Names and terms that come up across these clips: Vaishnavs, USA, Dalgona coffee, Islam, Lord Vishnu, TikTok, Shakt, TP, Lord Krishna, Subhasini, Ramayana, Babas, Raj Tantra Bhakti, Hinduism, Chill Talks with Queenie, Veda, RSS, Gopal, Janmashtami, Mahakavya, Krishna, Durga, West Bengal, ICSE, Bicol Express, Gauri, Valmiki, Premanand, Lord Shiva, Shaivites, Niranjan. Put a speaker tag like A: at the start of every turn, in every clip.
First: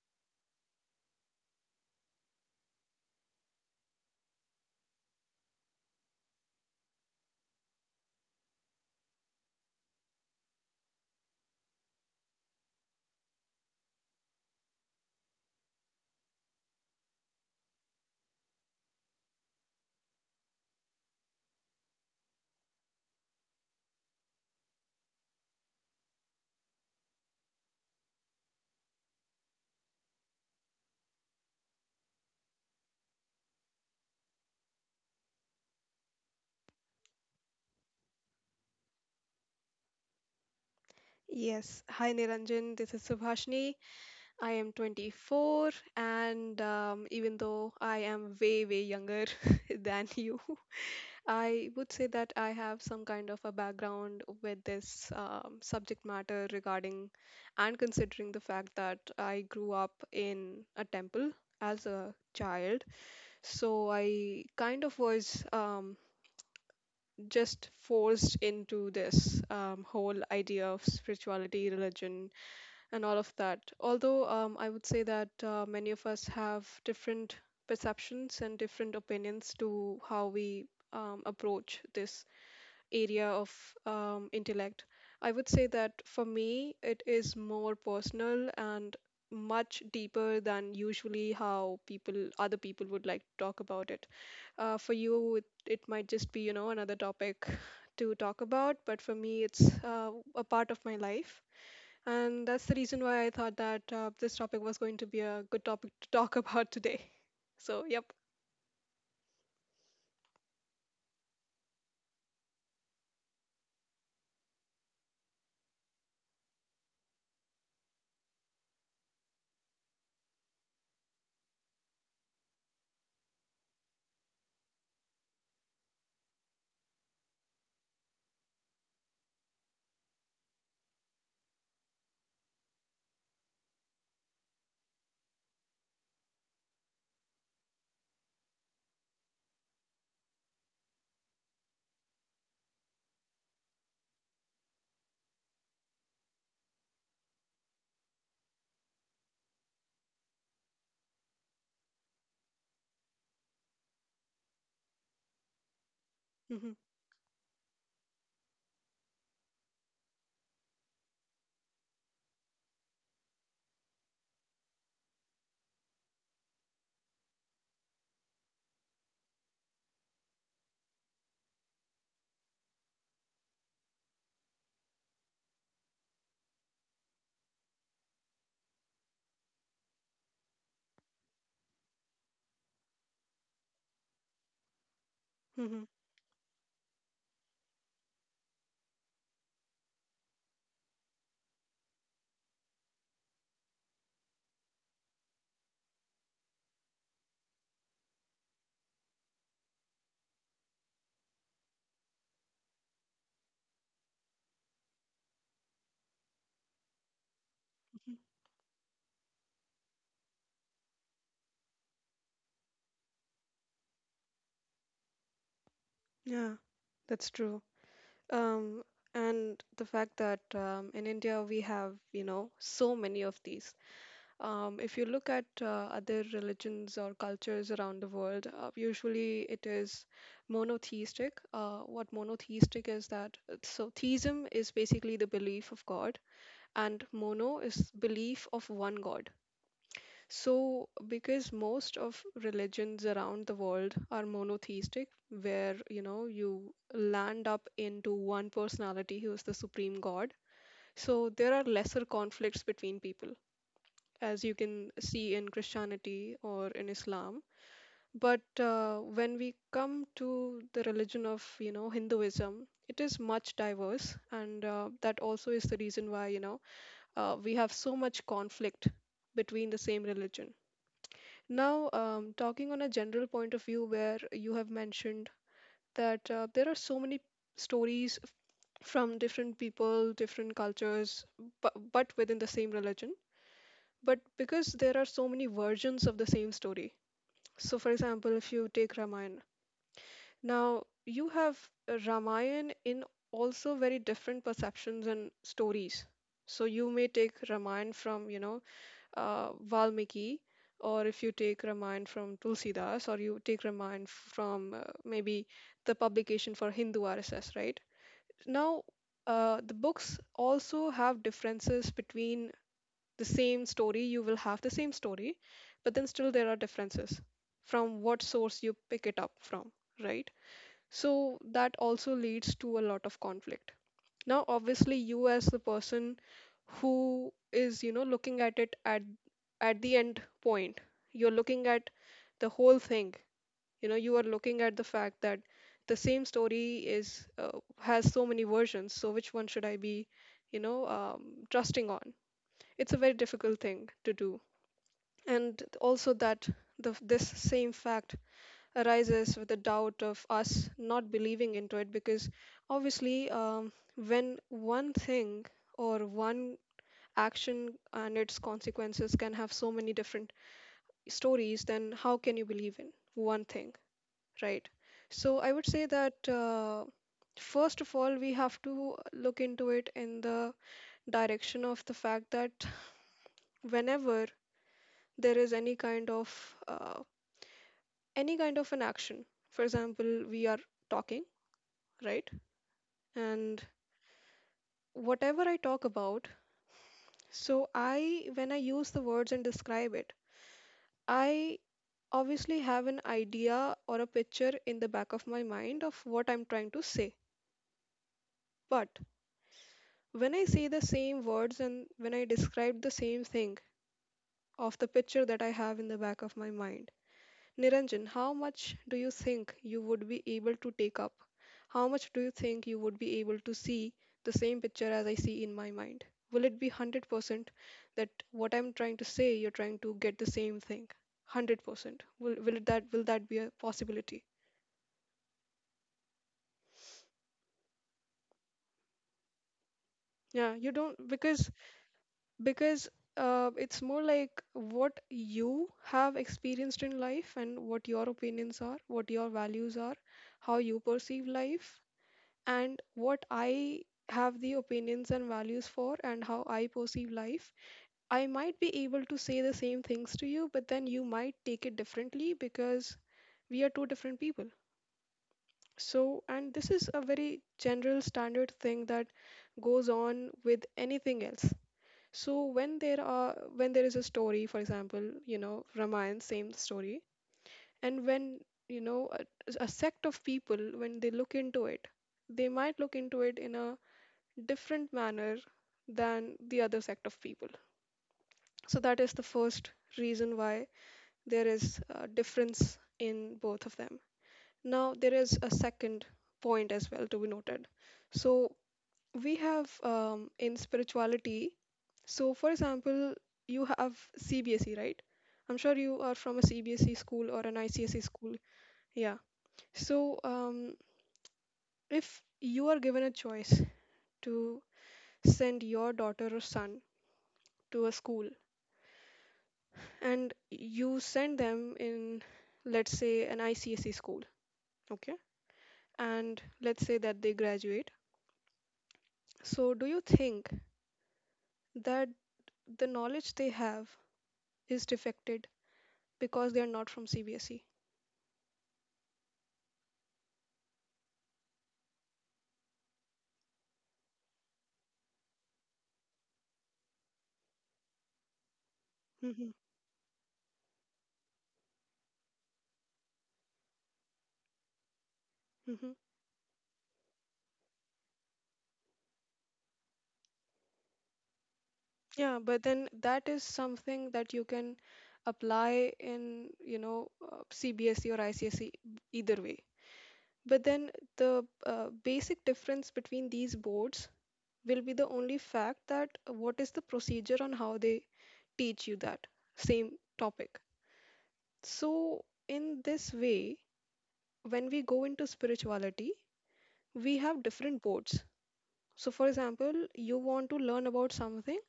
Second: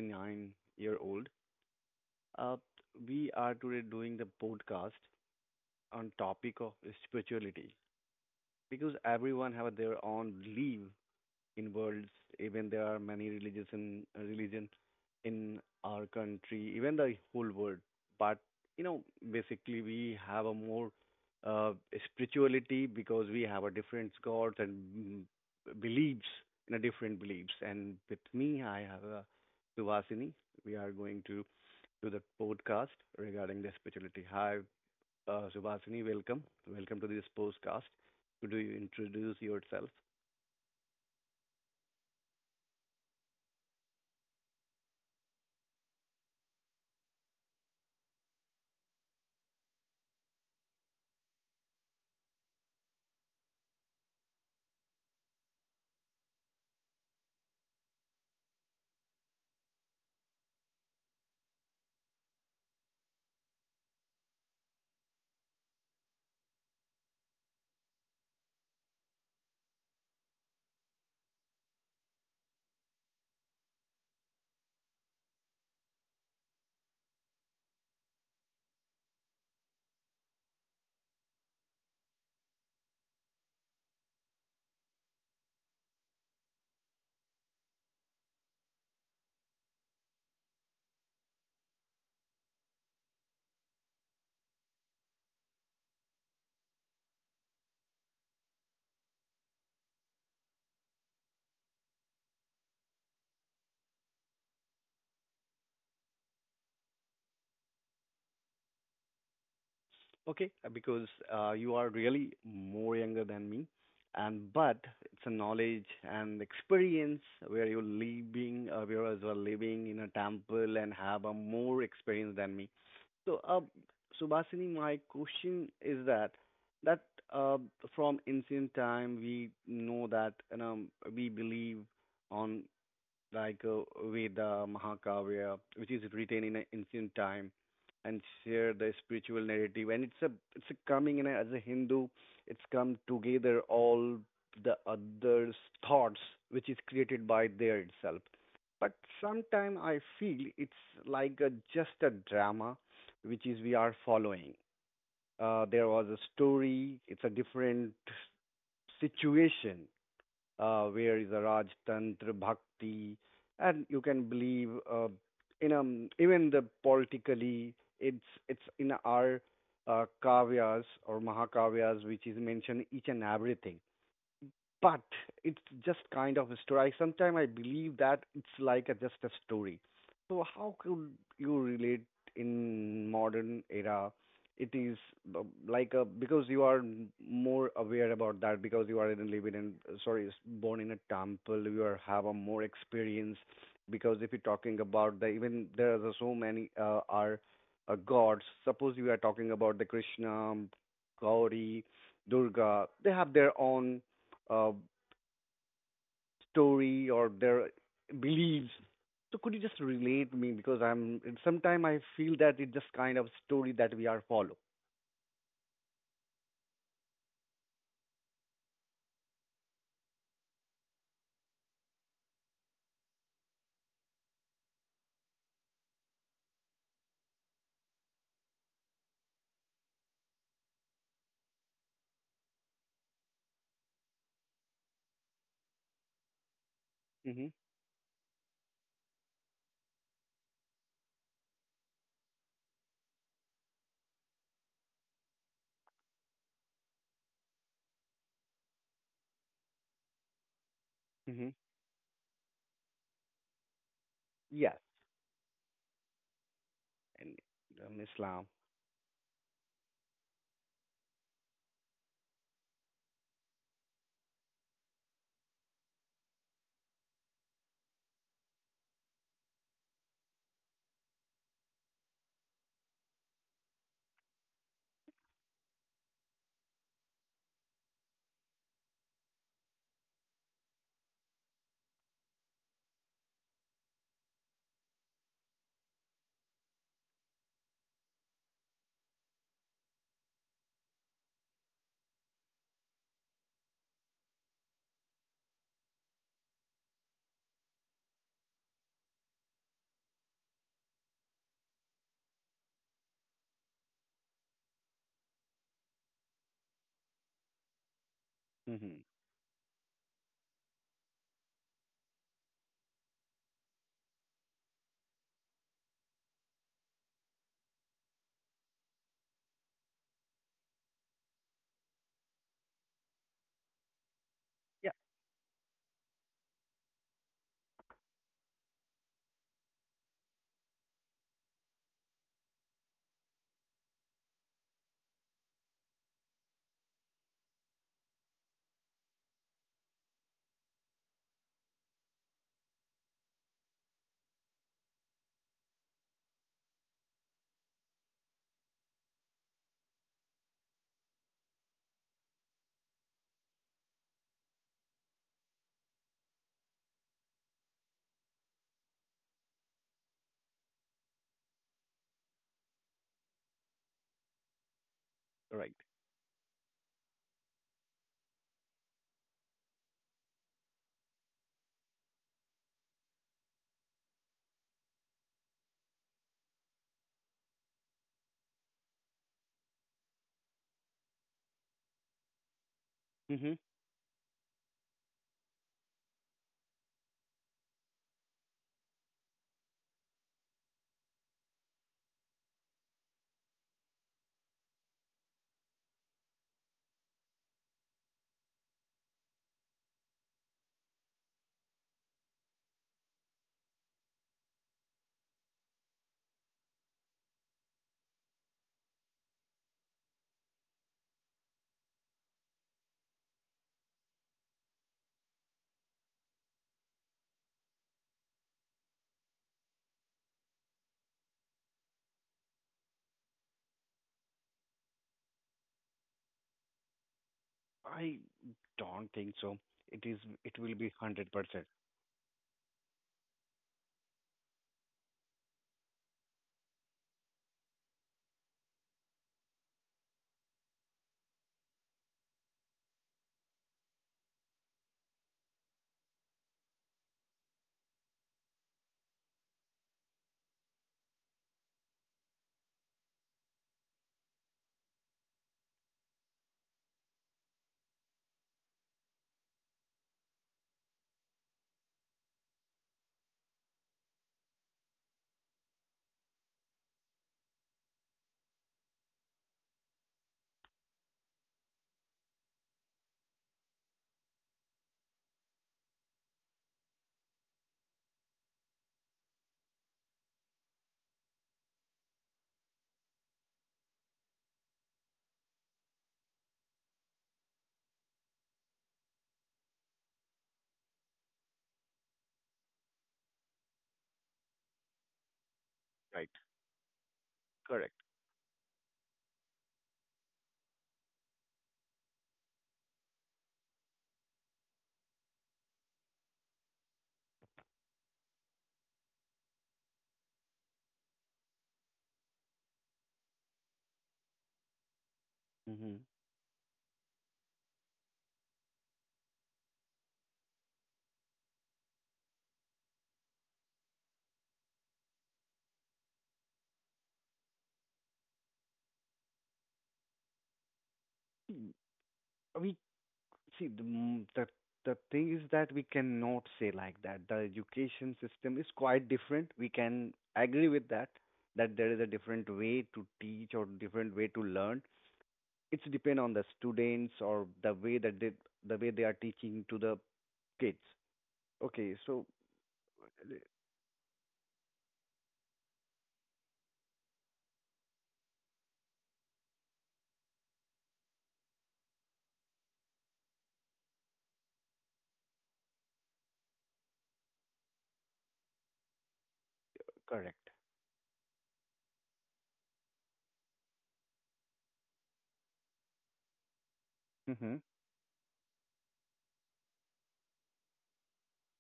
A: 39 year old. Uh, we are today doing the podcast on topic of spirituality because everyone have their own belief in worlds, even there are many religions in religion in our country, even the whole world. But you know basically we have a more uh, spirituality because we have a different gods and beliefs in a different beliefs. And with me I have a Subhasini. We are going to do the podcast regarding the spirituality. Hi, Subhasini, welcome to this podcast. Could you introduce yourself?
B: Yes. Hi, Niranjan. This is Subhashini. I am 24, and even though I am way, way younger than you, I would say that I have some kind of a background with this subject matter regarding and considering the fact that I grew up in a temple as a child. So I kind of was just forced into this whole idea of spirituality, religion, and all of that. Although I would say that many of us have different perceptions and different opinions to how we approach this area of intellect, I would say that for me, it is more personal and much deeper than usually how people other people would like to talk about it. For you, it might just be, you know, another topic to talk about, but for me it's a part of my life, and that's the reason why I thought that this topic was going to be a good topic to talk about today. So, yep.
A: Okay, because you are really more younger than me, and but it's a knowledge and experience where you're living, where as well living in a temple and have a more experience than me. So, Subhasini, my question is that uh, from ancient time we know that we believe on like Veda, Mahakavya, which is written in a ancient time and share the spiritual narrative. And it's a, coming in a, as a Hindu, it's come together all the others' thoughts, which is created by there itself. But sometime I feel it's like a, just a drama, which is we are following. There was a
B: hmm
A: story. It's a different situation where is a Raj Tantra Bhakti, and you can believe in even the politically it's in our kavyas or mahakavyas, which is mentioned each and everything, but it's just kind of a story. Sometimes I believe that it's like a, just a story. So how could you relate in modern era? It is uh,
B: hmm
A: like a, because you are more aware about that, because you are in living in, sorry, is born in a temple. You are have a more experience because if you're talking about the, even there are so many are gods. Suppose you are talking about the Krishna, Gauri, Durga. They have their own uh, story or their
B: hmm
A: beliefs. So could you just relate me, because I'm sometimes I feel that it's just kind of story that we are follow.
B: Yeah, that's true. Um, and the fact that in India we have, you know, so many of these. If you look at other religions or cultures around the world, usually it is monotheistic. What monotheistic is that? So, theism is basically the belief of God, and
A: Mm-hmm.
B: mono is belief of one God. So, because most of religions around the world are monotheistic, where, you know, you land up into one personality who is the supreme god, so there
A: Mm-hmm.
B: are lesser conflicts between people, as you
A: Yes,
B: can see in Christianity or in Islam.
A: and
B: But
A: Islam.
B: when we come to the religion of, you know, Hinduism, it is much diverse, and that also is the reason why, you know, we have so much conflict between the same religion now, talking on a general point of view, where you have mentioned that there are so many stories from different people, different cultures, but, within the same religion. But because there are so many versions of the same story. So, for example, if you take Ramayana, now you have Ramayana in also very different perceptions and stories. So you may take Ramayana from, you know, Valmiki, or if you take Ramayana from Tulsidas, or you take Ramayana from maybe the publication for Hindu RSS, right? Now,
A: Mm-hmm.
B: the books also have differences between the same story. You will have the same story, but then still there are differences from what source you pick it up from, right? So that also leads to a lot of conflict. Now,
A: Yeah,
B: obviously, you, as the person who is, you know, looking at it at the end point, you're looking at the whole thing. You know, you are looking at the fact that the same story is has so many versions. So which one should I be, you know, trusting on? It's a very difficult thing to do, and also that the this same fact arises with the doubt of us not believing into it, because obviously when one thing or one action and its consequences can have so many different stories, then how can you believe in one thing, right? So I would
A: right.
B: say that first of all, we have to look into it in the direction of the fact that whenever there is uh, any kind of an action. For example, we are talking, right?
A: Mm-hmm.
B: And whatever I talk about, so I, when I use the words and describe it, I obviously have an idea or a picture in the back of my mind of what I'm trying to say. But when I say the same words and when I describe the same thing of the picture that I have in the back of my mind, Niranjan, how much do you think you would be able to take up? How much do you think you would be able to see the same picture as I see in my mind? Will it be 100% that what I'm trying to say, you're trying to get the same thing? 100%. Will it, that will that be a possibility?
A: I don't think so. It is.
B: Yeah,
A: It
B: you
A: will be
B: don't
A: hundred
B: because
A: percent.
B: because it's more like what you have experienced in life and what your opinions are, what your values are, how you perceive life, and what I have the opinions and values for and how I perceive life. I might be able to say the same things to you, but then you might take it differently because we are two different people. So, and this is a very general standard thing that goes on with anything else. So when there is a story, for example, you know, Ramayana, same story, and when, you know, a sect of people, when they look into it, they might look into it in a different manner than the other sect of people. So that is the first reason why there is a difference in both of them. Now there is a second point as well to be noted. So we have, in spirituality. So, for example, you have CBSE, right? I'm sure you are from
A: Right.
B: a CBSE school or an
A: Correct.
B: ICSE school. Yeah. So, if you are given a choice to send your daughter or son to a school, and you send them in, let's say, an ICSE school, okay,
A: Mm-hmm.
B: and let's say that they graduate. So do you think that the knowledge they have is defected because they are not from CBSE?
A: See, the, mm, the thing is that we cannot say like that. The education system is quite
B: hmm
A: different. We can agree with that, that there is a different way to teach or different way to learn. It's
B: hmm
A: depend on the students, or the way they are teaching to the kids. Okay, so
B: yeah, but then that
A: uh,
B: is something that you can apply in, you know, CBSE or ICSE, either way. But then the basic difference between these boards will be the only fact that what is the procedure on how they teach you that same
A: correct.
B: topic. So, in this way, when we go into spirituality, we have
A: Mm-hmm.
B: different boards. So, for example, you want to learn about something,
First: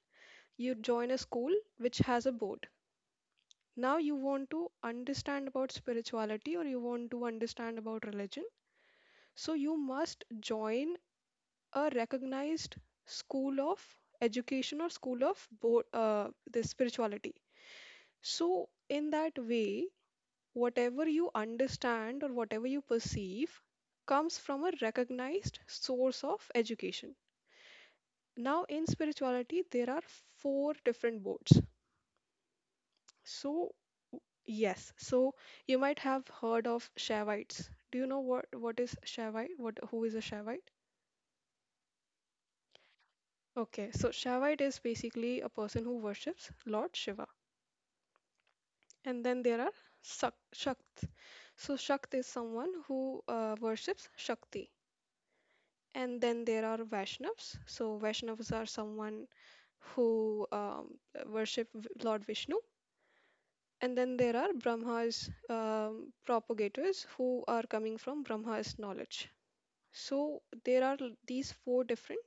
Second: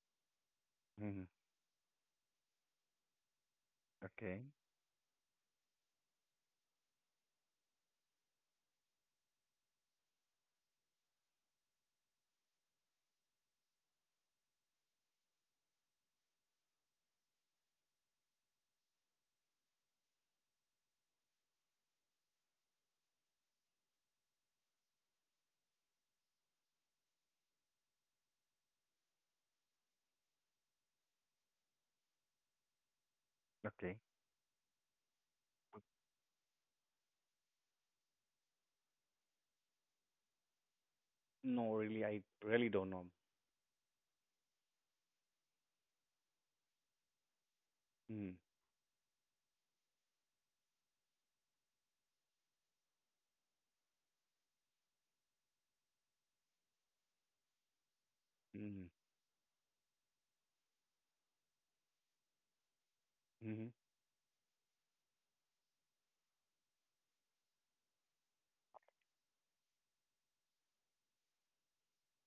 B: you join a
A: Mm-hmm.
B: school which has a board. Now, you
A: Okay.
B: want to understand about spirituality, or you want to understand about religion. So, you must join a recognized school of education or school of board, the spirituality. So, in that way, whatever you understand or whatever you perceive comes from a recognized source of education. Now, in spirituality, there are four different boards. So,
A: Okay.
B: yes, so you might have heard of Shaivites. Do you know what is Shaivite? What Who is a Shaivite?
A: No, really, I really don't know.
B: Okay, so Shaivite is basically a person who worships Lord Shiva.
A: Mm-hmm.
B: And then there are Shakt. So Shakt is someone who worships Shakti. And then there are Vaishnavs. So Vaishnavs are
A: Mm-hmm.
B: someone who worship Lord Vishnu.
A: Mm-hmm.
B: And then there are Brahma's propagators who are coming from Brahma's knowledge. So there are these four different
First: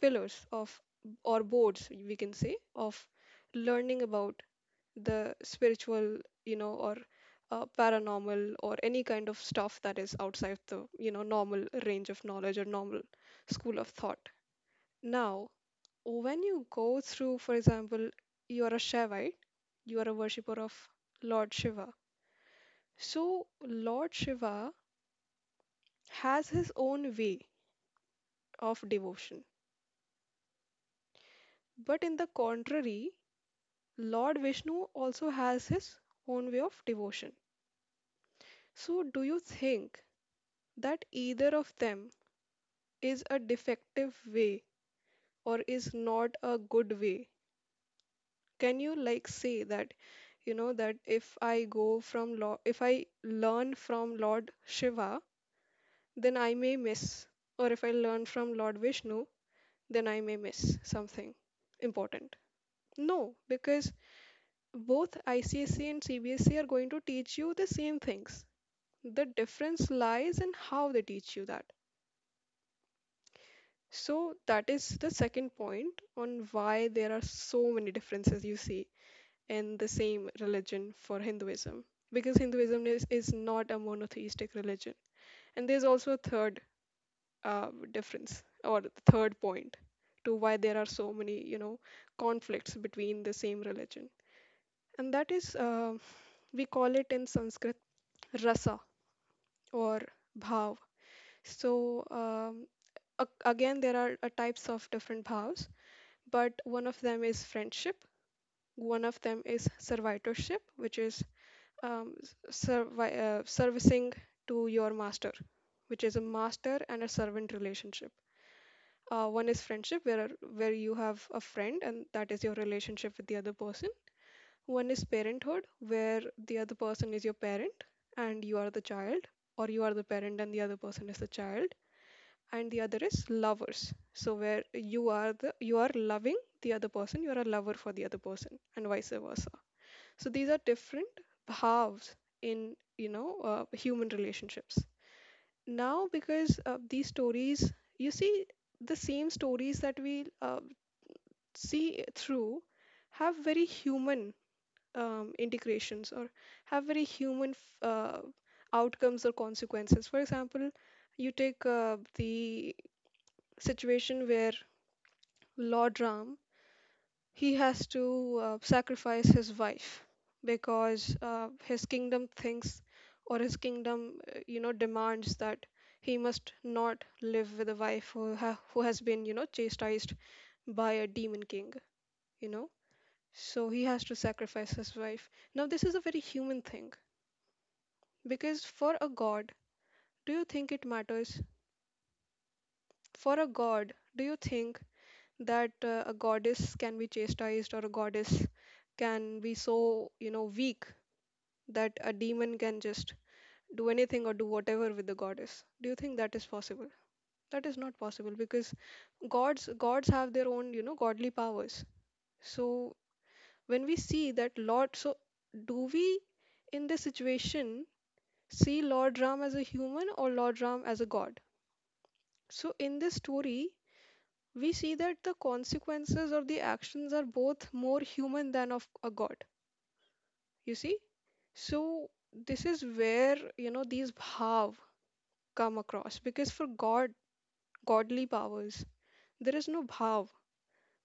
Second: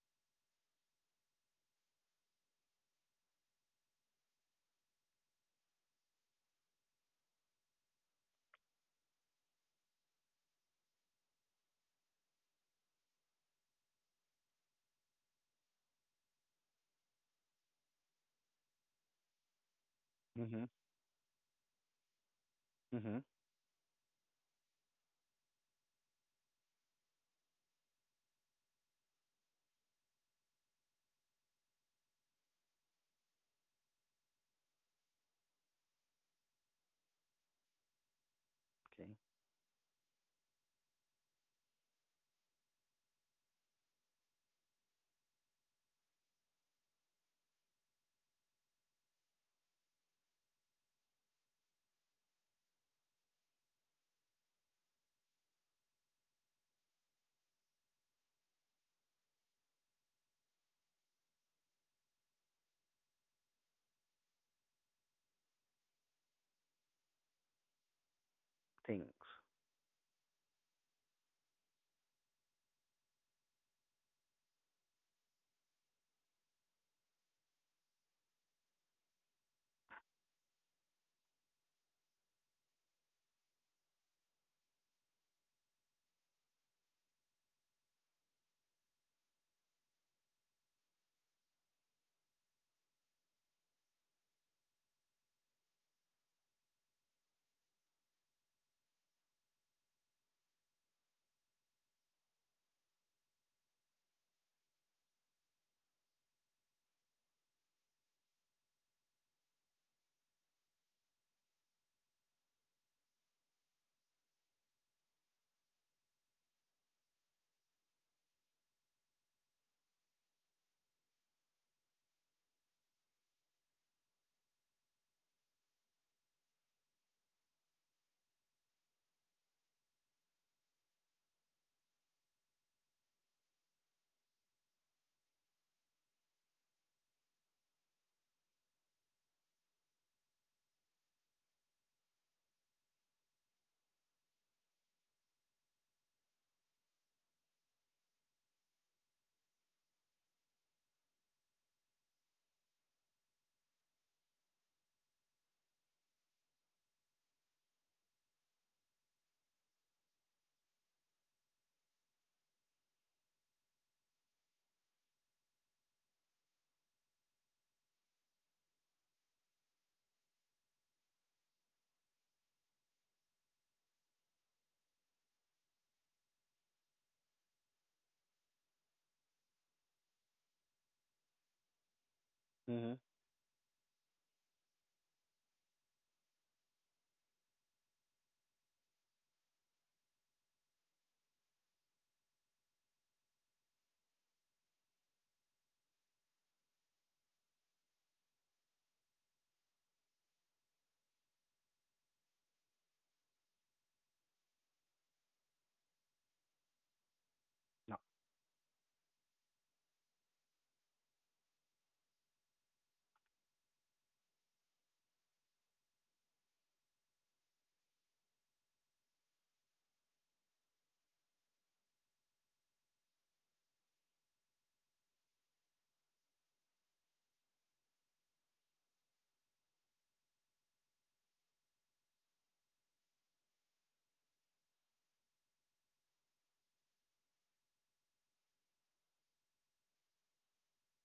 B: pillars of, or boards, we can say, of learning about the spiritual, you know, or paranormal or any kind of stuff that is outside the, you know, normal range of knowledge or normal school of thought. Now, when you go through, for example, you are a Shaivite, you are a worshipper
A: Mm-hmm.
B: of Lord Shiva.
A: Mm-hmm.
B: So, Lord Shiva has his own way of devotion. But in the contrary, Lord Vishnu also has his own way of devotion. So,
A: Okay.
B: do you think that either of them is a defective way or is not a good way? Can you like say that, you know, that if I go from Lord, if I learn from Lord Shiva, then I may miss. Or if I learn from Lord Vishnu, then I may miss something important. No, because both ICSE and CBSE are going to teach you the same things.
A: Things.
B: The difference lies in how they teach you that. So, that is the second point on why there are so many differences you see in the same religion for Hinduism. Because Hinduism is not a monotheistic religion. And there's also a third difference or the third point to why there are so many, you know, conflicts between the same religion, and that is, we call it in Sanskrit rasa or bhav. So um, again, there are types of different bhavs, but one of them is friendship, one of them is servitorship, which is servicing to your master, which is a master and a servant relationship. One is friendship, where you have a friend and that is your relationship with the other person. One is parenthood, where the other person is your parent and you are the child, or you are the parent and the other person is the child. And the other is lovers, so where you are the you are loving the other person, you are a lover for the other person, and vice versa. So these are different halves in, you know, human relationships. Now, because these stories, you see the same stories that we see through have very human integrations or have very human outcomes or consequences. For example, you take the situation where Lord Ram he has to sacrifice his wife because his kingdom thinks or his kingdom demands that he must not live with a wife who who has been chastised by a demon king you know
A: Mm-hmm.
B: So he has to sacrifice his wife. Now, this is a very human thing because for a god, do you think it matters? For a god, do you think that a goddess can be chastised or a goddess can be so, you know, weak that a demon can just do anything or do whatever with the goddess? Do you think that is possible? That is not
A: No.
B: possible because gods have their own, you know, godly powers. So when we see that Lord, do we in this situation see Lord Ram as a human or Lord Ram as a god. So, in this story, we see that the consequences of the actions are both more human than of a god. You see? So, this is where, you know, these bhav come across because for God, godly powers, there is no bhav.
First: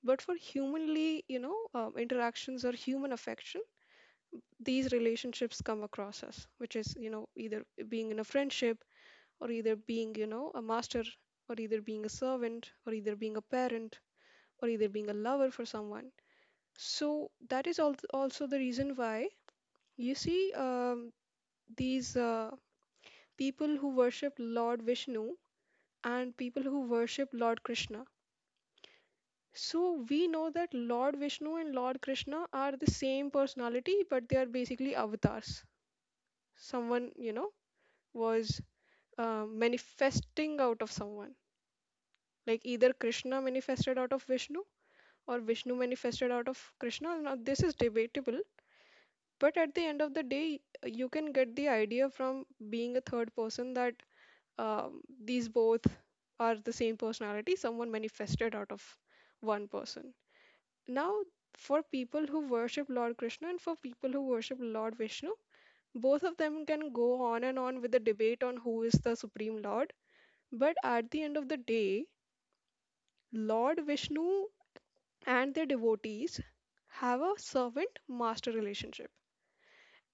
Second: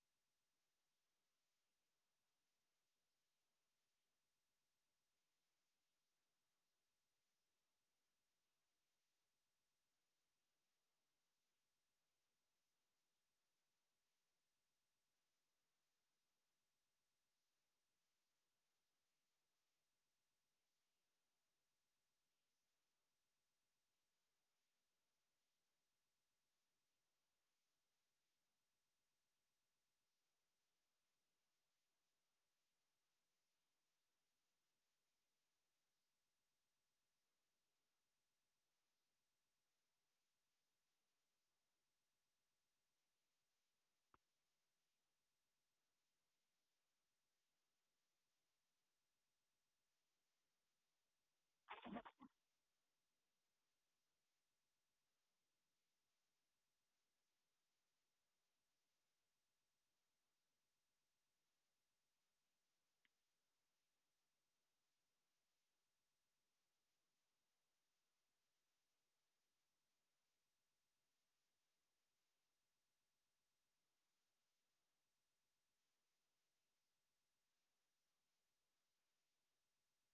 B: But for humanly, you know, interactions or human affection, these relationships come across us, which is, you know, either being in a friendship or either being, you know, a master, or either being a servant, or either being a parent, or either being a lover for someone. So that is also the reason why you see these people who worship Lord Vishnu and people who worship Lord Krishna. So we know that Lord Vishnu and Lord Krishna are the same personality, but they are basically avatars. Someone, you know, was manifesting out of someone. Like either Krishna manifested out of Vishnu or Vishnu manifested out of Krishna. Now, this is debatable, but at the end of the day, you can get the idea from being a third person that these both are the same personality, someone manifested out of one person. Now, for people who worship Lord Krishna and for people who worship Lord Vishnu, both of them can go on and on with the debate on who is the supreme lord. But at the end of the day, Lord Vishnu and their devotees have a servant master relationship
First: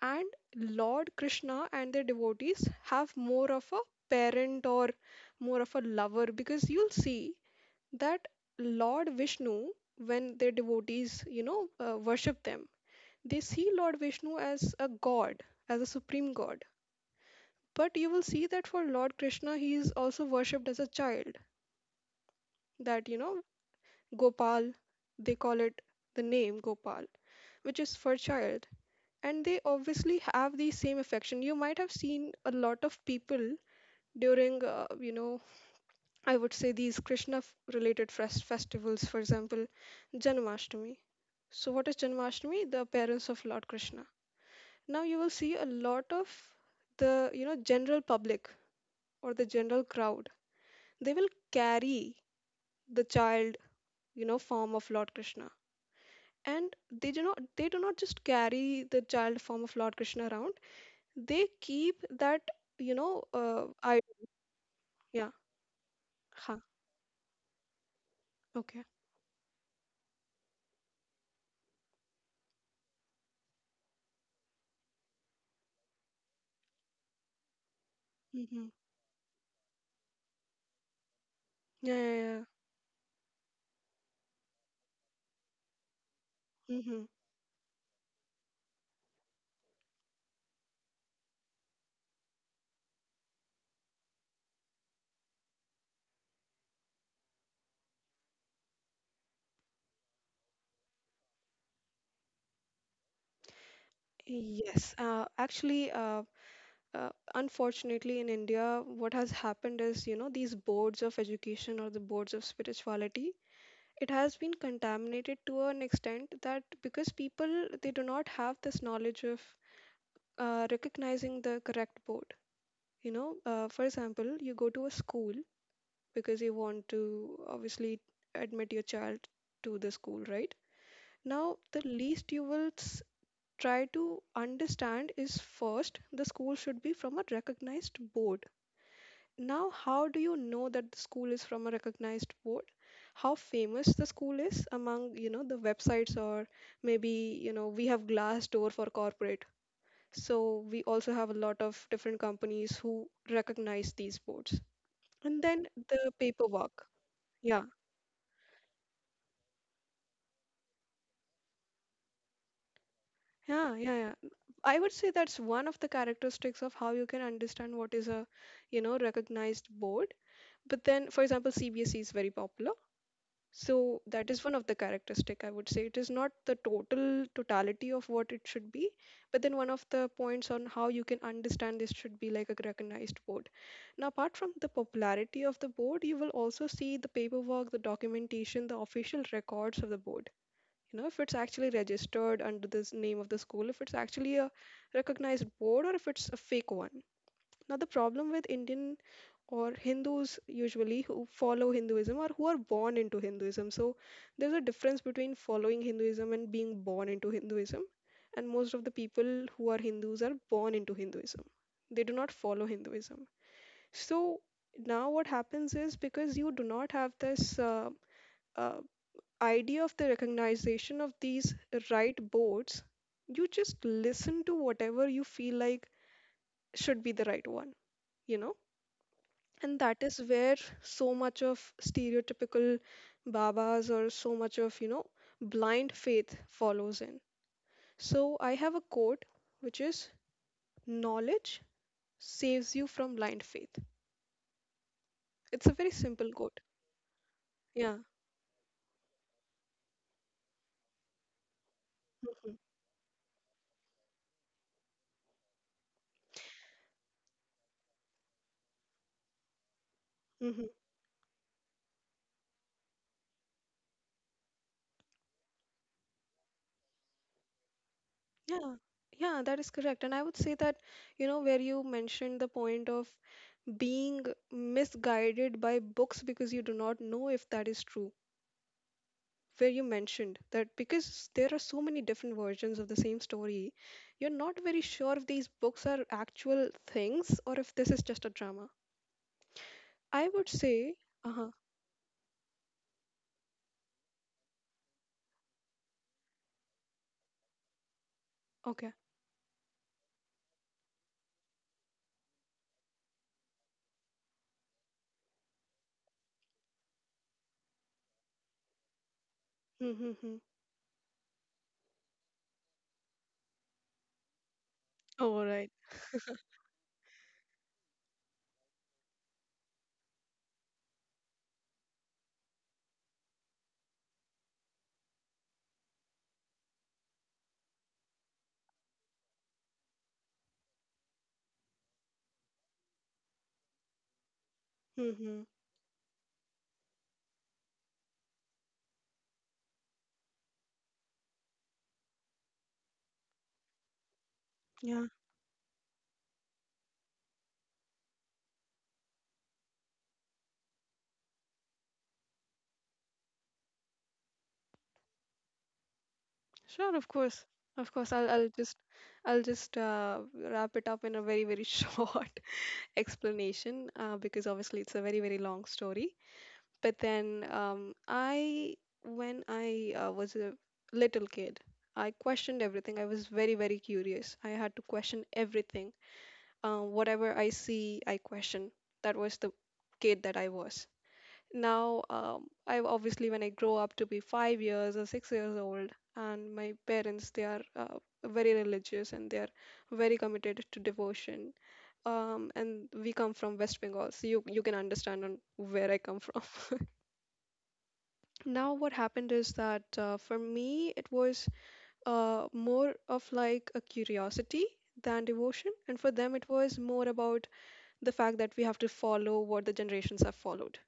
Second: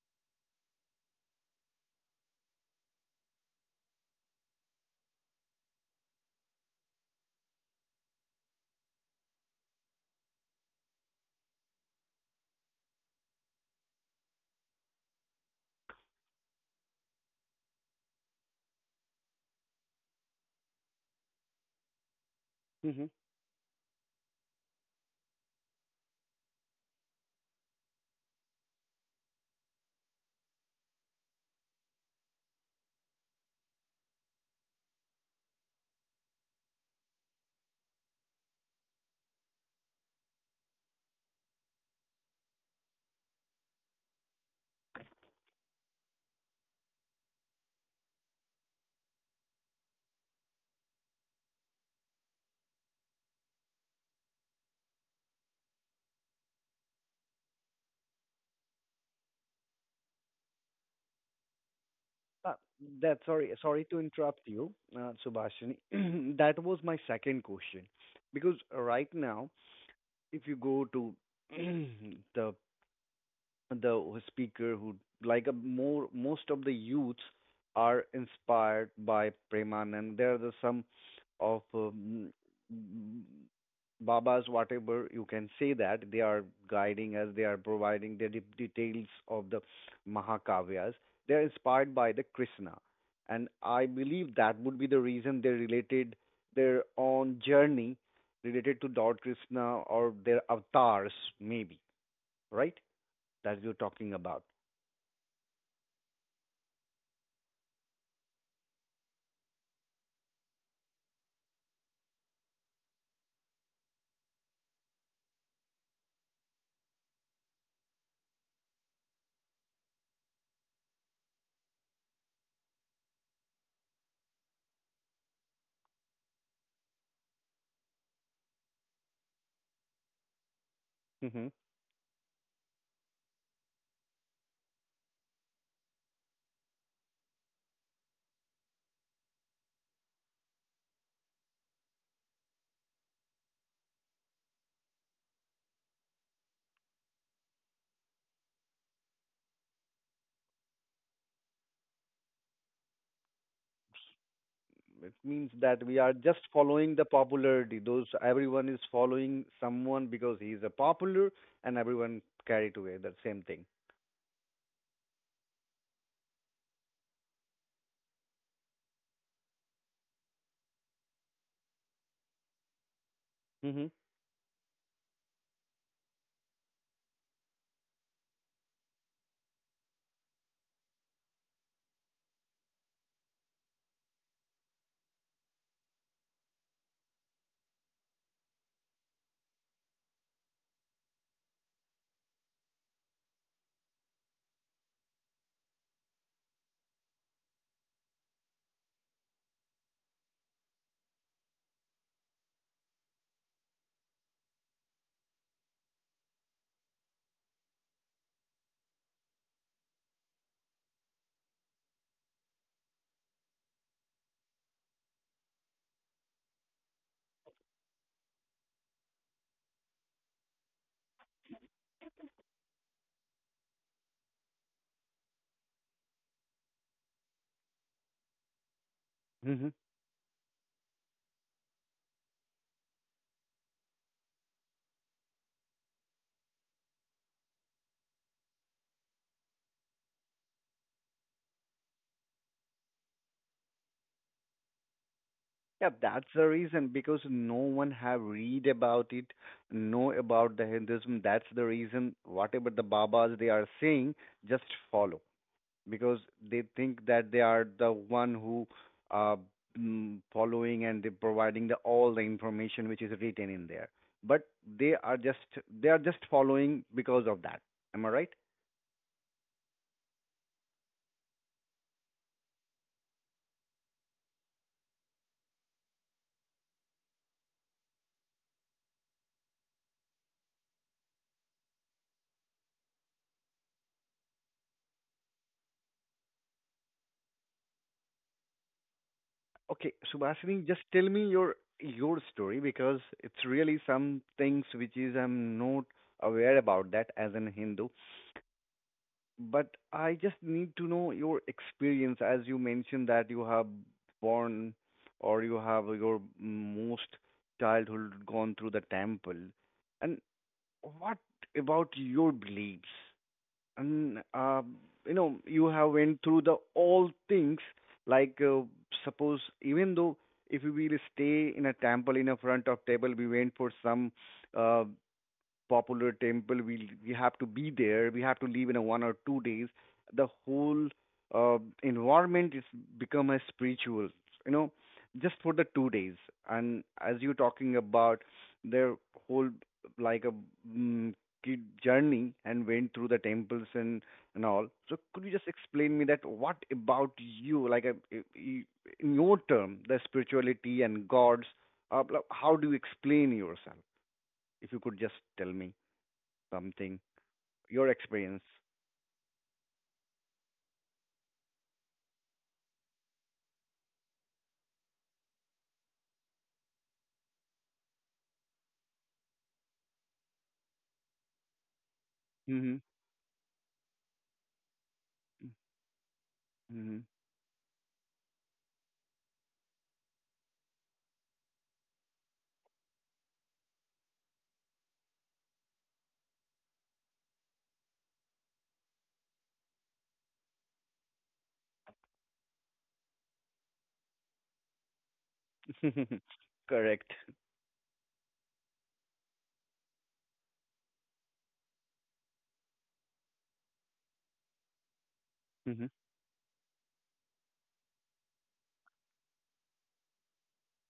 B: and Lord Krishna and their devotees have more of a parent or more of a lover because you'll see that Lord Vishnu when their devotees worship them, they see Lord Vishnu as a god, as a supreme god. But you will see that for Lord Krishna, he is also worshipped as a child.
A: Mm-hmm.
B: That, you know, Gopal they call it, the name Gopal, which is for child. And they obviously have the same affection. You might have seen a lot of people during I would say these Krishna festivals, for example, Janmashtami. So what is Janmashtami? The appearance of Lord Krishna. Now you will see a lot of the, you know, general public or the general crowd, they will carry the child, you know, form of Lord Krishna. And they do not just carry the child form of Lord Krishna around, they keep that
A: Uh, That's, sorry to
B: I
A: interrupt you,
B: yeah
A: Subhashini.
B: huh
A: That was my second question. Because
B: okay.
A: right now, if you go to the the speaker who, like a, more most of the youths are
B: Mm-hmm.
A: inspired by Premanand. There are the some of
B: Yeah, yeah,
A: Babas, whatever you can say that they are
B: yeah. Mm-hmm.
A: guiding us, they are providing the details of the Mahakavyas. They are inspired by the Krishna, and I believe that would be the reason they related their own journey related to Lord Krishna or their avatars, maybe, right? That you're talking about.
B: Yes, actually, uh, unfortunately, in India, what has happened is, you know, these boards of education or the boards of spirituality, it has been contaminated to an extent that because people, they do not have this knowledge of recognizing the correct board. You know, for example, you go to a school because you want to obviously admit your child to the school, right?
A: Hmm.
B: Now, the least you will try to understand is first, the school should be from a recognized board. Now, how do you know that the school is from a recognized board? How famous the school is among, you know, the websites or maybe, you know, we have Glassdoor for corporate. So we also have a lot of different companies who recognize these boards.
A: It
B: And
A: means
B: then
A: that we are
B: the
A: just
B: paperwork.
A: following the
B: Yeah,
A: popularity. Those, everyone is following someone because he is a popular, and everyone carry together same thing.
B: yeah, yeah, yeah. I would say that's one of the characteristics of how you can understand what is a, you know, recognized board. But then, for example, CBSE is very popular.
A: Hmm.
B: So that is one of the characteristic I would say. It is not the totality of what it should be, but then one of the points on how you can understand this should be like a recognized board. Now, apart from the popularity of the board, you will also see the paperwork, the documentation, the official records of the board, you know, if it's actually registered under this name of the school, if it's actually a recognized board or if it's a fake one. Now the problem with Indian or Hindus usually who follow Hinduism or who are born into Hinduism, so there's a difference between following Hinduism and being born into Hinduism. And most of the people who are Hindus are born into Hinduism, they do not follow Hinduism. So now what happens is because you do not have this uh, idea of the recognition of these right boards, you just listen to whatever you feel like should be the right one, you know?
A: Hmm.
B: And that is where so much of stereotypical babas or so much of, you know, blind faith follows in. So I have a quote which is knowledge saves you from blind faith. It's a
A: Yeah,
B: very
A: that's
B: simple
A: the
B: quote.
A: reason, because no one
B: Yeah.
A: have read about it, know about the Hinduism. That's the reason.
B: Hmm.
A: Whatever the Babas they are saying, just follow. Because they think that they are the one who uh,
B: Hmm.
A: following and they providing the all the information which is written in there, but they are just following because of that. Am I right?
B: Yeah. Yeah, that is correct. And I would say that, you know, where you mentioned the point of being misguided by books because you do not know if that is true. Where you mentioned that because there are so many different versions of the same story, you're not very sure if these books are actual things or if this is just a drama.
A: Okay,
B: I would
A: Subhasini, just
B: say,
A: tell me
B: uh
A: your
B: huh,
A: your story, because it's really some things which is I'm not aware about that as an Hindu.
B: okay.
A: But I just need to know your experience, as you mentioned that you have born, or you have your most childhood gone through the temple. And
B: Mm-hmm.
A: what about your beliefs? And
B: All
A: you
B: right.
A: have went through the all things. Like suppose, even though if we will stay in a temple, in a front of table, we went for some uh, popular temple. We have to be there. We have to leave in a 1 or 2 days. The whole uh, environment is become a spiritual. You know, just
B: Mm-hmm.
A: for the 2 days. And as you're talking about their whole, like a mm, kid journey and went through the temples and all. So
B: Yeah,
A: could you just explain me that what about you, in your term, the spirituality and gods? Like, how do you explain yourself? If you could just tell me
B: sure,
A: something,
B: of course.
A: your
B: Of course,
A: experience.
B: I'll just I'll just wrap it up in a very, very short explanation because obviously it's a very, very long story. But then when I was a little kid, I questioned
A: Mm-hmm.
B: everything. I was very, very curious. I had to question everything.
A: Mm-hmm.
B: Whatever I see, I question. That was the kid that I was. Now, I obviously, when I grow up to be 5 years or 6 years old, and my parents, they are very religious and they are very committed to devotion. And we come from West Bengal, so you can understand on where I come from.
A: Correct.
B: Now, what happened is that for me, it was more of like a curiosity than devotion.
A: Mm-hmm.
B: And for them, it was more about the fact that we have to follow what the generations have followed.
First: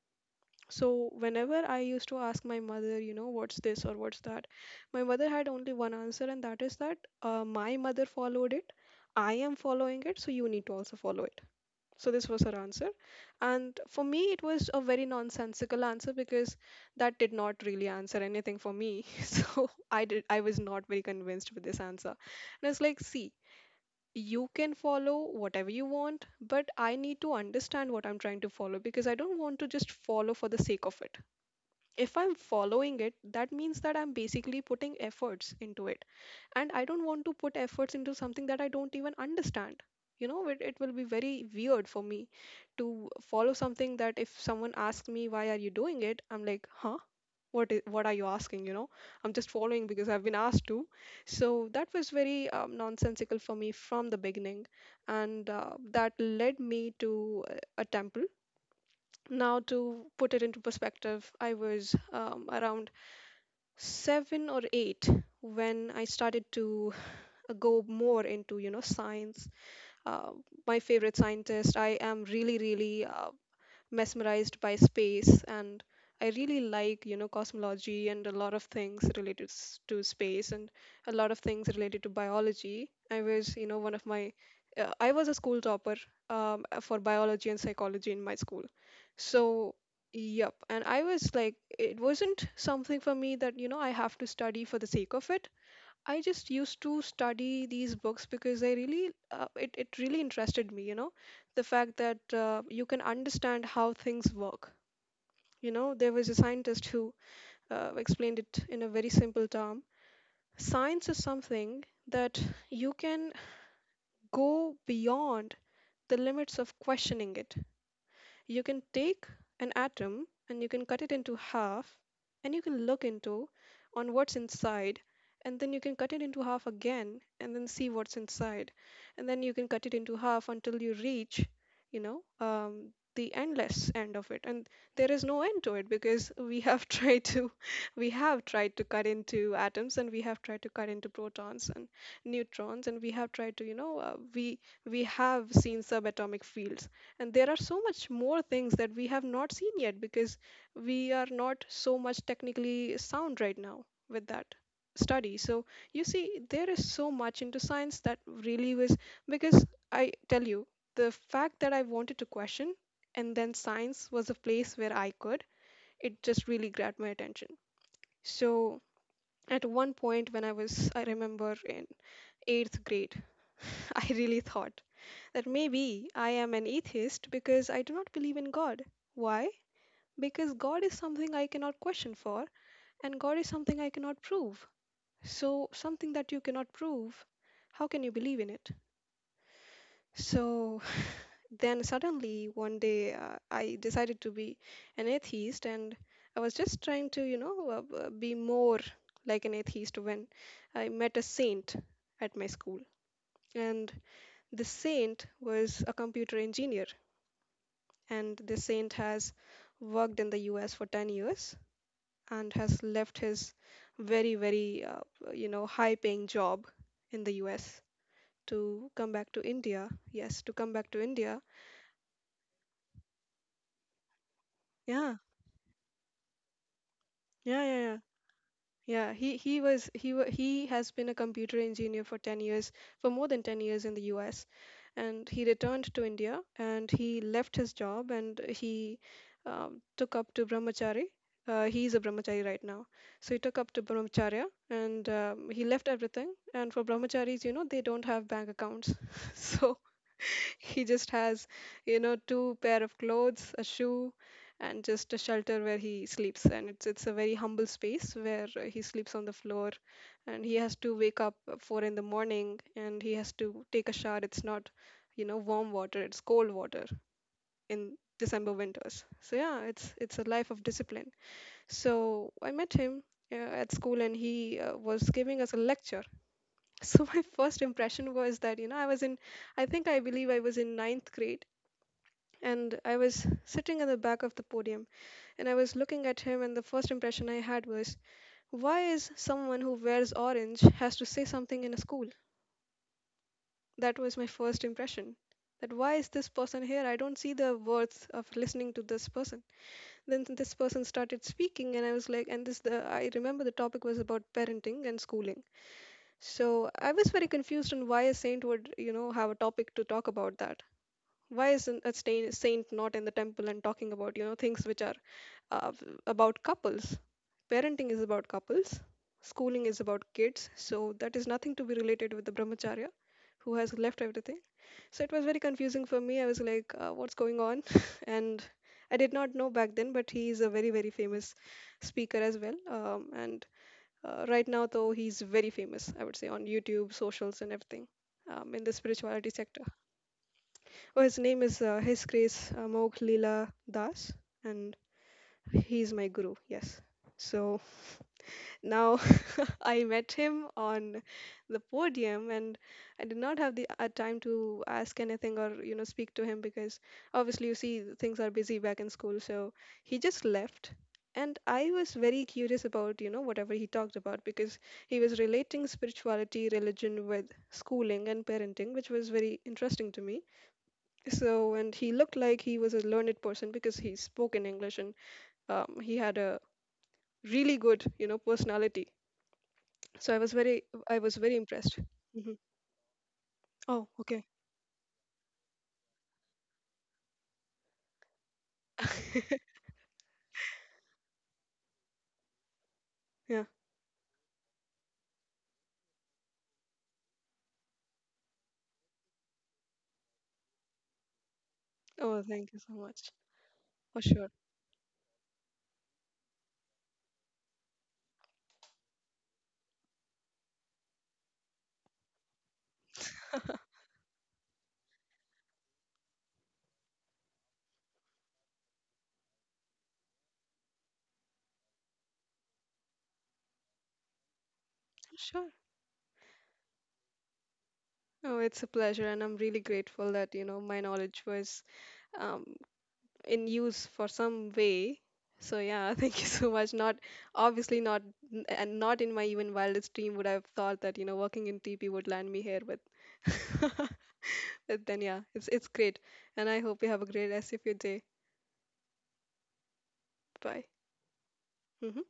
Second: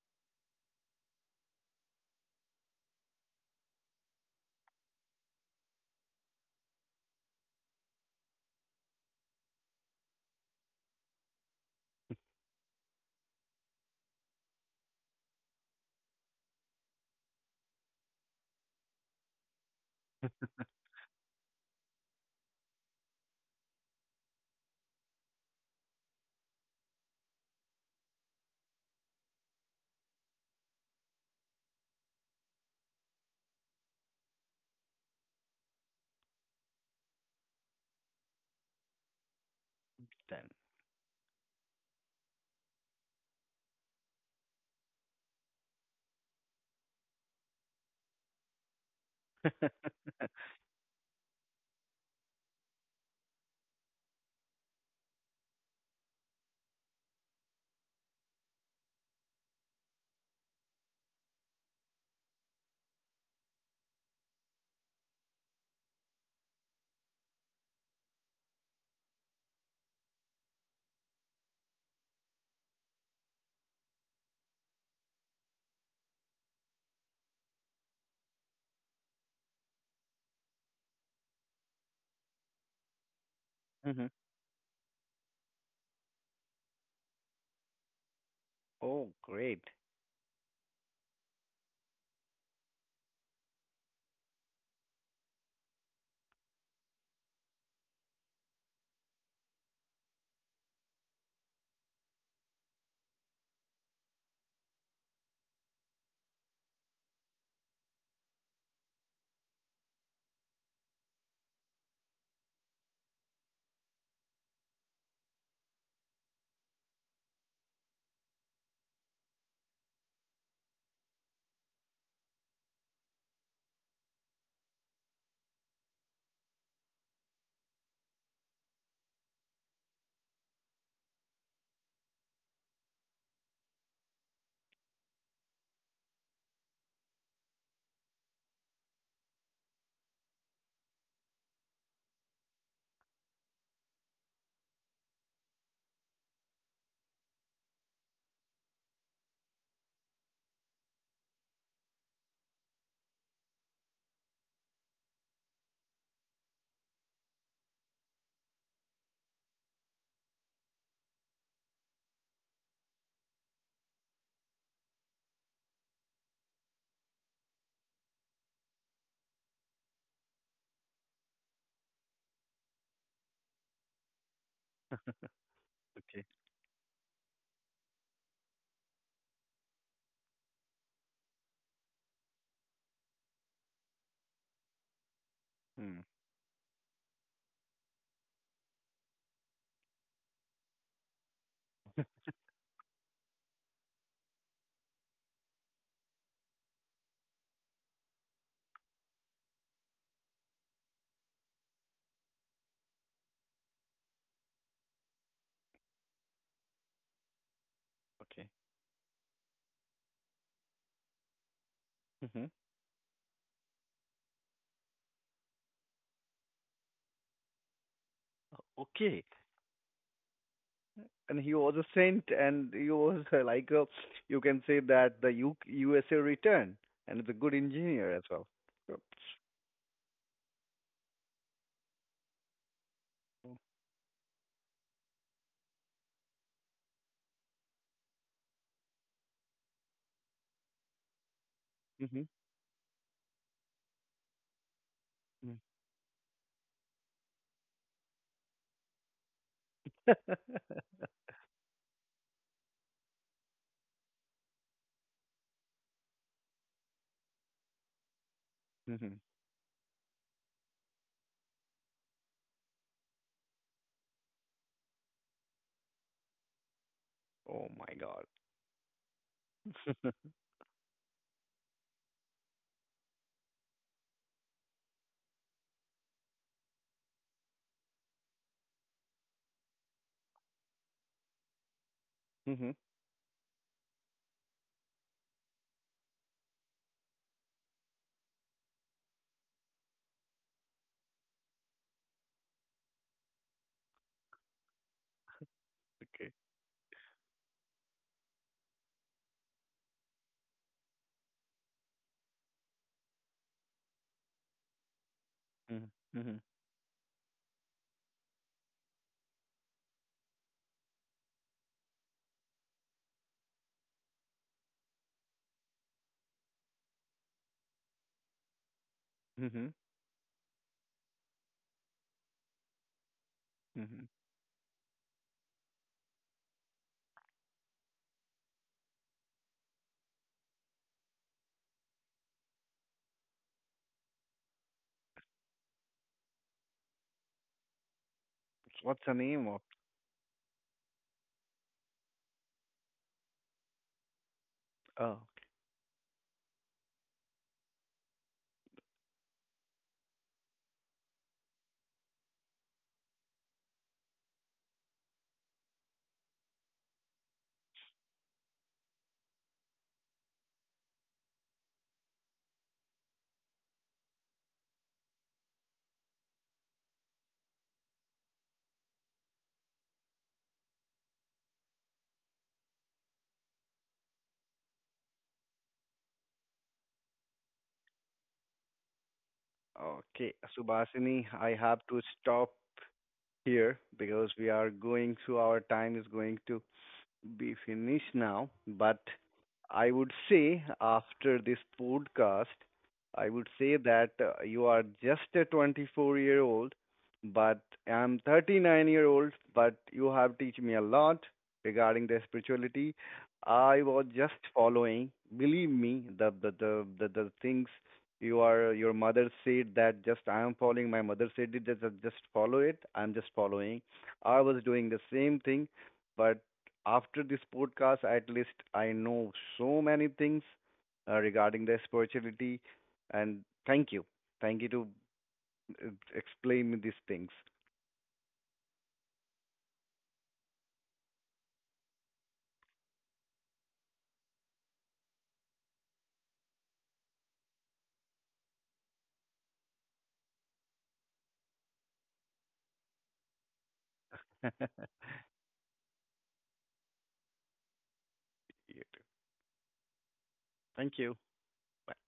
B: So, whenever I used to ask my mother, you know, what's this or what's that, my mother had only one answer, and that is that my mother followed it. I am following it, so you need to also follow it. So this was her answer. And for me, it was a very nonsensical answer because that did not really answer anything for me. So I was not very convinced with this answer. And it's like, see, you can follow whatever you want, but I need to understand what I'm trying to follow because I don't want to just follow for the sake of it. If I'm following it, that means that I'm basically putting efforts into it, and I don't want to put efforts into something that I don't even understand. you know
A: Then.
B: it, it will be very weird for me to follow something that if someone asks me, why are you doing it? I'm like, huh, what are you asking? I'm just following because I've been asked to. So that was very nonsensical for me from the beginning. And that led me to a temple. Now, to put it into perspective, I was around 7 or 8 when I started to go more into science. uh, my favorite scientist, I am really really mesmerized by space, and I really like, cosmology and a lot of things related to space, and a lot of things related to biology. I was, you know one of
A: Mm-hmm.
B: my I was a school topper, for biology and psychology in my school.
A: Oh, great.
B: So, yep, and I was like, it wasn't something for me that, I have to study for the sake of it. I just used to study these books because I really it really interested me, the fact that you can understand how things work. There was a scientist who explained it in a very simple term. Science is something that you can go beyond the limits of questioning it. You can take an atom and you can cut it into half, and you can look into on what's inside. And then you can cut it into half again and then see what's inside. And then you can cut it into half until you reach, you know um, the endless end of it. And there is no end to it because we have tried to cut into atoms, and we have tried to cut into protons and neutrons, and we have tried to, we have seen subatomic fields. And there are so much more things that we have not seen yet because we are not so much technically sound right now with that study. So you see, there is so much into science that really was, because I tell you, the fact that I wanted to question, and then science was a place where I could, it just really grabbed my attention. So at one point when I was, I remember in 8th grade, I really thought that maybe
A: Okay.
B: I am an atheist because I do not believe in God. Why? Because God is something I cannot question for, and God is something I cannot prove. So,
A: Mm.
B: something that you cannot prove, how can you believe in it? So, then suddenly one day I decided to be an atheist, and I was just trying to, be more like an atheist when I met a saint at my school. And the saint was a computer engineer, and
A: Okay.
B: this saint has worked in the US for 10 years
A: Mm-hmm.
B: and has left his very, very, high paying job in the US to come
A: Okay.
B: back to India. Yes, to come back to India.
A: And he was a saint, and he was like a, you can say
B: Yeah,
A: that the USA return, and is a good
B: yeah, yeah, yeah.
A: engineer as well.
B: Yeah, he was he wa he has been a computer engineer for 10 years, for more than 10 years in the US. And he returned to India and he left his job and he took up to brahmachari. He is a
A: Mm-hmm.
B: brahmachari right now. So he took up to brahmacharya and he left everything. And for brahmacharis, they don't have bank accounts. So he
A: Mm-hmm.
B: just has, two pair of clothes, a shoe, and just a shelter where he sleeps. And it's a very humble space where he sleeps on the floor, and he has to wake up at 4 in the morning, and he has to take a shower. It's not, warm water; it's cold water
A: Oh my
B: in
A: God.
B: December winters. So yeah, it's a life of discipline. So I met him uh, at school, and he was giving us a lecture. So my first impression was that, I think, I believe I was in ninth grade,
A: Mm-hmm.
B: and I was sitting at the back of the podium, and I was looking at him, and the first impression I had was, why is someone who wears orange has to say something in a school? That was my first impression. That, why is this
A: Okay.
B: person here? I don't see the worth of listening to this person. Then this person started speaking, and I was like, and this the I remember the topic was about parenting and schooling.
A: Mm-hmm. Mm-hmm.
B: So I was very confused on why a saint would, have a topic to talk about that. Why isn't a saint not in the temple and talking about, things which are uh, about couples. Parenting is about couples, schooling is about kids, so that is nothing to be related with the brahmacharya who has left
A: Mm-hmm.
B: everything. So it was very confusing for me. I was like, what's going on? And I did not know back then, but he is a very, very famous speaker as well. And right now, though, he's very famous, I would say, on YouTube, socials, and everything, in the
A: What's the
B: spirituality
A: name
B: sector.
A: of?
B: Oh, his name is His Grace Mogh Leela Das, and
A: Oh,
B: he's my guru, yes. So. Now, I met him on the podium, and I did not have the time to ask anything or speak to him because, obviously you see, things are busy back in school, so he just left. And I was very curious about, whatever he talked about, because he was relating spirituality religion with schooling and parenting, which was very interesting to me. So, and he looked like he was a learned person because he spoke in English and, he had a really good, personality. So
A: okay.
B: I was
A: Subhasini,
B: very
A: I
B: impressed.
A: have to
B: Hmm.
A: stop here
B: Oh, okay.
A: because we are going to our time is going to be finished now. But I would say after this podcast, I
B: Yeah.
A: would say that you are just a 24-year-old, but I'm 39 year old, but you have teach me a lot regarding
B: Oh,
A: the
B: thank you so
A: spirituality.
B: much.
A: I
B: For
A: was
B: sure.
A: just following, believe me, the things. You are, your mother said that just, I am following. My mother said it, just follow it. I'm just following. I was doing the same thing. But after this podcast at least I know so many things regarding the spirituality. And thank you, thank you to
B: Sure.
A: uh, explain me these things.
B: Oh, it's a pleasure, and I'm really grateful that, my knowledge was, um, in use for some way. So yeah, thank you so much. Not obviously not, and not in my even wildest dream would I have thought that, working in TP would land me here. But but then yeah, it's great, and I hope you have a great rest of your day.
A: Yeah,
B: Bye.
A: thank you
B: Mhm.